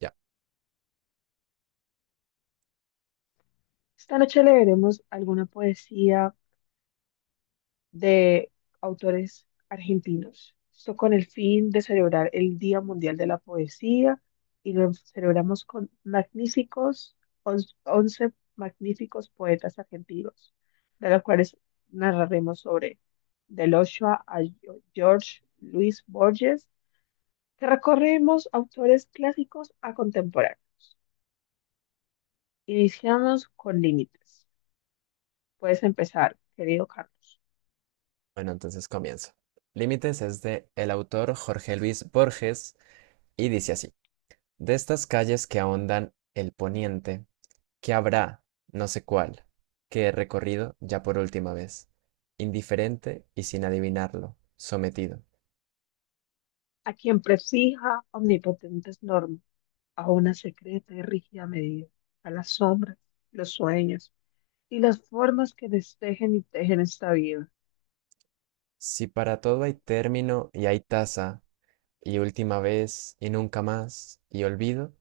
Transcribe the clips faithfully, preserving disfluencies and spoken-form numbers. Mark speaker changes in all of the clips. Speaker 1: Ya,
Speaker 2: Esta noche leeremos alguna poesía de autores argentinos. Esto con el fin de celebrar el Día Mundial de la Poesía y lo celebramos con magníficos, on- once magníficos poetas argentinos, de los cuales narraremos sobre Del Ochoa a Gio- George Luis Borges, que recorremos autores clásicos a contemporáneos. Iniciamos con límites. Puedes empezar, querido Carlos.
Speaker 1: bueno, entonces comienzo. Límites es de el autor Jorge Luis Borges y dice así: De estas calles que ahondan el poniente, que habrá, no sé cuál, que he recorrido ya por última vez, indiferente y sin adivinarlo, sometido.
Speaker 2: A quien prefija omnipotentes normas, a una secreta y rígida medida, a las sombras, los sueños y las formas que destejen y tejen esta vida.
Speaker 1: Si para todo hay término y hay tasa, y última vez y nunca más, y olvido,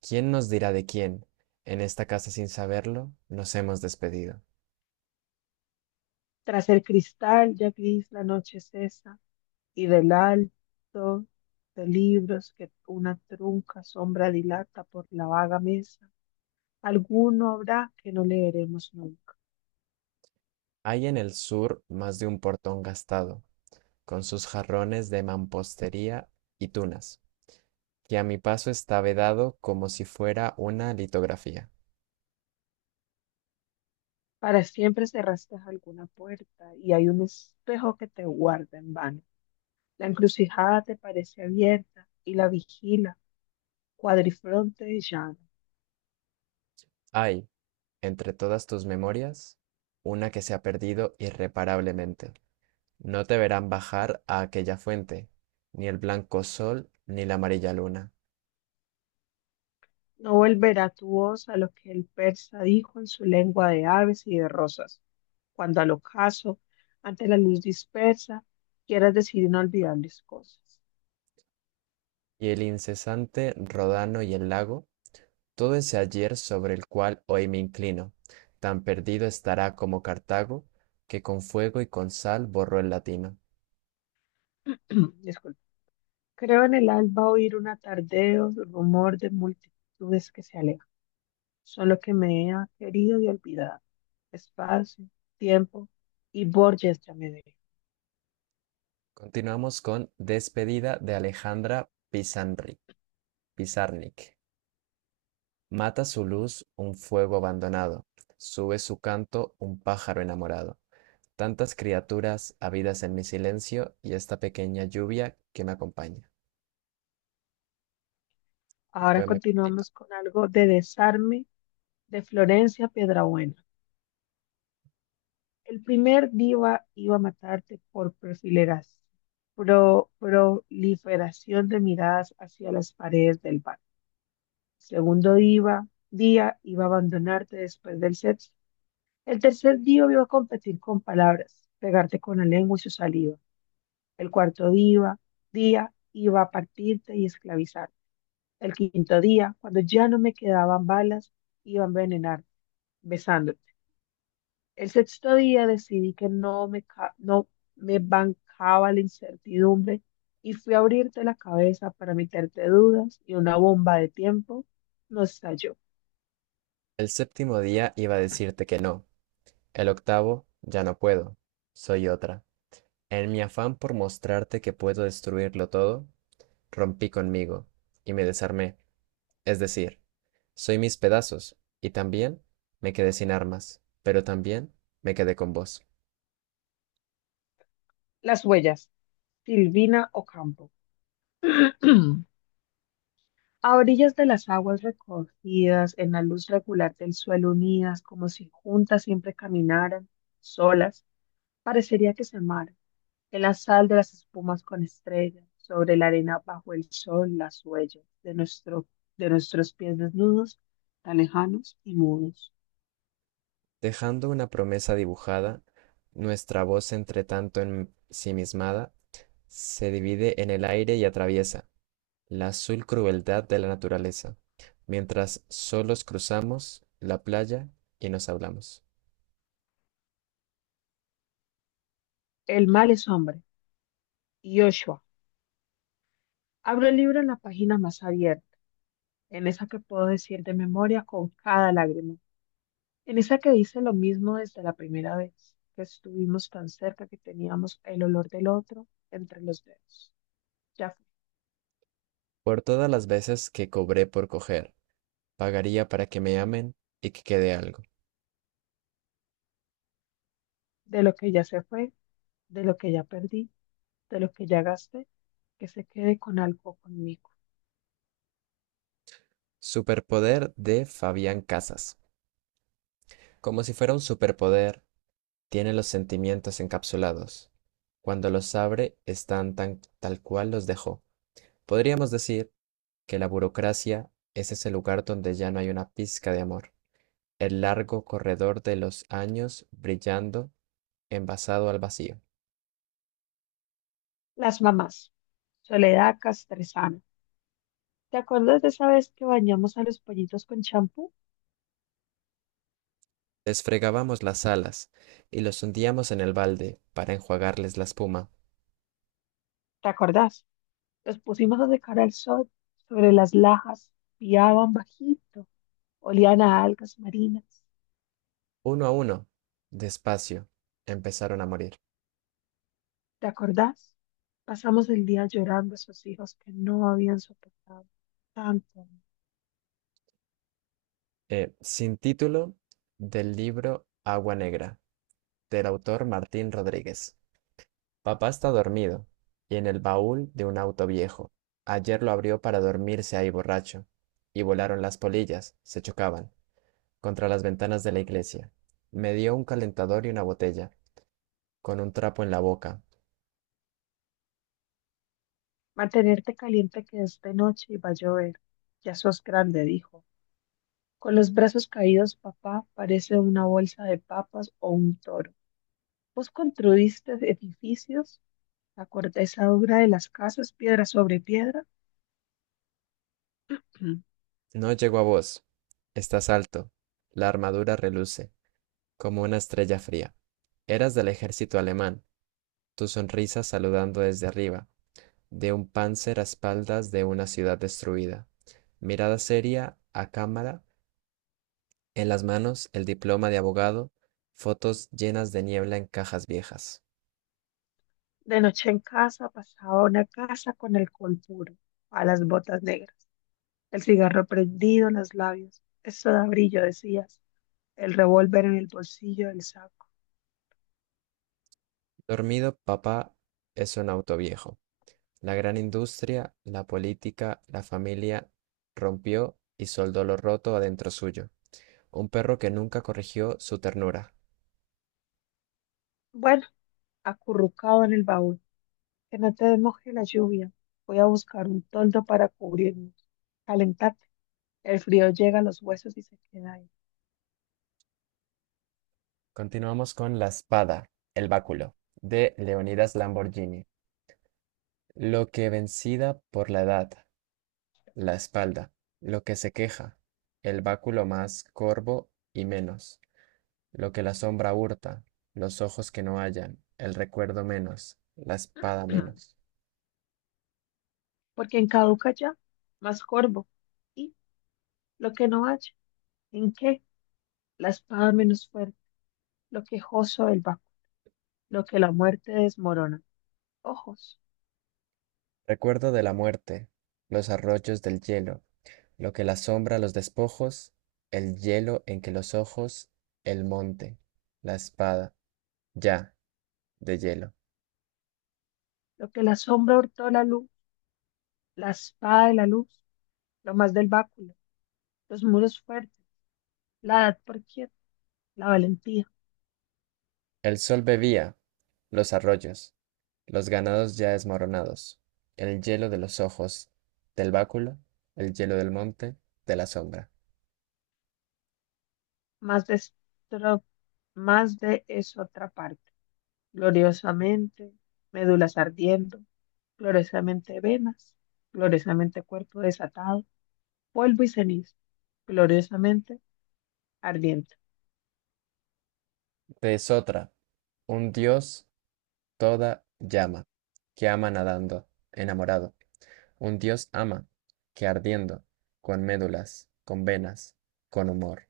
Speaker 1: ¿quién nos dirá de quién? En esta casa sin saberlo, nos hemos despedido.
Speaker 2: Tras el cristal ya gris la noche cesa y del alto de libros que una trunca sombra dilata por la vaga mesa, alguno habrá que no leeremos nunca.
Speaker 1: Hay en el sur más de un portón gastado, con sus jarrones de mampostería y tunas, que a mi paso está vedado como si fuera una litografía.
Speaker 2: Para siempre cerraste alguna puerta y hay un espejo que te guarda en vano. La encrucijada te parece abierta y la vigila, cuadrifronte y llana.
Speaker 1: Hay, entre todas tus memorias, una que se ha perdido irreparablemente. No te verán bajar a aquella fuente, ni el blanco sol, ni la amarilla luna,
Speaker 2: No volverá tu voz a lo que el persa dijo en su lengua de aves y de rosas, cuando al ocaso, ante la luz dispersa, quieras decir inolvidables cosas.
Speaker 1: y el incesante rodano y el lago. Todo ese ayer sobre el cual hoy me inclino, tan perdido estará como Cartago, que con fuego y con sal borró el latino.
Speaker 2: Disculpa. Creo en el alba oír un atardeo, rumor de multitudes que se alejan. Son lo que me ha querido y olvidado. Espacio, tiempo y Borges ya me ve.
Speaker 1: Continuamos con Despedida de Alejandra Pizarnik. Mata su luz un fuego abandonado, sube su canto un pájaro enamorado. Tantas criaturas habidas en mi silencio y esta pequeña lluvia que me acompaña. Un
Speaker 2: Ahora
Speaker 1: poema cortito.
Speaker 2: continuamos con algo de desarme de Florencia Piedrabuena. El primer diva iba a matarte por perfileras, pro- proliferación de miradas hacia las paredes del bar. Segundo diva, día iba a abandonarte después del sexo. El tercer diva iba a competir con palabras, pegarte con la lengua y su saliva. El cuarto diva, día iba a partirte y esclavizar. El quinto día, cuando ya no me quedaban balas, iba a envenenar, besándote. El sexto día decidí que no me, ca- no me bancaba la incertidumbre y fui a abrirte la cabeza para meterte dudas y una bomba de tiempo nos estalló.
Speaker 1: El séptimo día iba a decirte que no, el octavo ya no puedo, soy otra. En mi afán por mostrarte que puedo destruirlo todo, rompí conmigo y me desarmé, es decir, soy mis pedazos, y también me quedé sin armas, pero también me quedé con vos.
Speaker 2: Las huellas, Silvina Ocampo. A orillas de las aguas recogidas, en la luz regular del suelo unidas, como si juntas siempre caminaran, solas, parecería que se amaran. En la sal de las espumas con estrellas, sobre la arena bajo el sol, las huellas de nuestro, de nuestros pies desnudos, tan lejanos y mudos.
Speaker 1: Dejando una promesa dibujada, nuestra voz entre tanto ensimismada se divide en el aire y atraviesa la azul crueldad de la naturaleza, mientras solos cruzamos la playa y nos hablamos.
Speaker 2: El mal es hombre. Yoshua. Abro el libro en la página más abierta, en esa que puedo decir de memoria con cada lágrima, en esa que dice lo mismo desde la primera vez, que estuvimos tan cerca que teníamos el olor del otro entre los dedos. Ya fue.
Speaker 1: Por todas las veces que cobré por coger, pagaría para que me amen y que quede algo.
Speaker 2: De lo que ya se fue, de lo que ya perdí, de lo que ya gasté que se quede con algo conmigo.
Speaker 1: Superpoder de Fabián Casas. Como si fuera un superpoder, tiene los sentimientos encapsulados. Cuando los abre, están tan tal cual los dejó. Podríamos decir que la burocracia es ese lugar donde ya no hay una pizca de amor. El largo corredor de los años brillando, envasado al vacío.
Speaker 2: Las mamás. Soledad Castresana. ¿Te acuerdas de esa vez que bañamos a los pollitos con champú?
Speaker 1: Desfregábamos las alas y los hundíamos en el balde para enjuagarles la espuma.
Speaker 2: ¿Te acordás? Los pusimos a secar al sol sobre las lajas, piaban bajito, olían a algas marinas.
Speaker 1: Uno a uno, despacio, empezaron a morir.
Speaker 2: ¿Te acordás? Pasamos el día llorando a esos hijos que no habían soportado tanto.
Speaker 1: Eh, sin título del libro Agua Negra, del autor Martín Rodríguez. Papá está dormido y en el baúl de un auto viejo. Ayer lo abrió para dormirse ahí borracho. Y volaron las polillas, se chocaban, contra las ventanas de la iglesia. Me dio un calentador y una botella, con un trapo en la boca.
Speaker 2: Mantenerte caliente que es de noche y va a llover. Ya sos grande, dijo. Con los brazos caídos, papá parece una bolsa de papas o un toro. Vos construiste edificios, la corteza dura de las casas, piedra sobre piedra. Mm.
Speaker 1: No llegó a vos. Estás alto. La armadura reluce, como una estrella fría. Eras del ejército alemán, tu sonrisa saludando desde arriba, de un panzer a espaldas de una ciudad destruida. Mirada seria, a cámara, en las manos el diploma de abogado, fotos llenas de niebla en cajas viejas.
Speaker 2: De noche en casa pasaba una casa con el col puro, a las botas negras, el cigarro prendido en los labios. Eso da brillo, decías, el revólver en el bolsillo del saco.
Speaker 1: Dormido, papá es un auto viejo. La gran industria, la política, la familia rompió y soldó lo roto adentro suyo. Un perro que nunca corrigió su ternura.
Speaker 2: Bueno, acurrucado en el baúl, que no te moje la lluvia. Voy a buscar un toldo para cubrirnos. Calentar. El frío llega a los huesos y se queda ahí.
Speaker 1: Continuamos con La espada, el báculo, de Leonidas Lamborghini. Lo que vencida por la edad, la espalda, lo que se queja, el báculo más corvo y menos, lo que la sombra hurta, los ojos que no hallan, el recuerdo menos, la espada menos.
Speaker 2: Porque en caduca ya, más corvo. Y lo que no haya, ¿en qué? La espada menos fuerte, lo quejoso del baco, lo que la muerte desmorona. Ojos,
Speaker 1: Recuerdo de la muerte, los arroyos del hielo, lo que la sombra los despojos, el hielo en que los ojos, el monte, la espada, ya, de hielo.
Speaker 2: lo que la sombra hurtó la luz, la espada de la luz, lo más del báculo, los muros fuertes, la edad por quieta, la valentía,
Speaker 1: El sol bebía los arroyos, los ganados ya desmoronados, el hielo de los ojos, del báculo, el hielo del monte, de la sombra.
Speaker 2: más de, estro- más de es otra parte. Gloriosamente, médulas ardiendo, gloriosamente venas, gloriosamente cuerpo desatado, polvo y ceniza, gloriosamente ardiente.
Speaker 1: De Sotra, un dios toda llama, que ama nadando, enamorado. Un dios ama, que ardiendo, con médulas, con venas, con humor,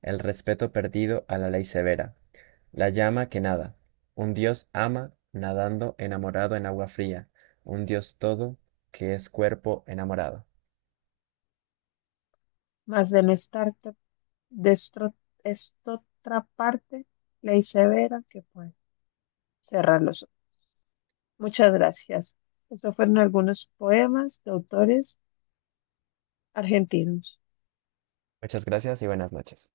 Speaker 1: el respeto perdido a la ley severa, la llama que nada, un dios ama, nadando enamorado en agua fría, un dios todo, que es cuerpo enamorado.
Speaker 2: Mas de no estar de estro- esta otra parte, ley severa que puede cerrar los ojos. Muchas gracias. Estos fueron algunos poemas de autores argentinos.
Speaker 1: Muchas gracias y buenas noches.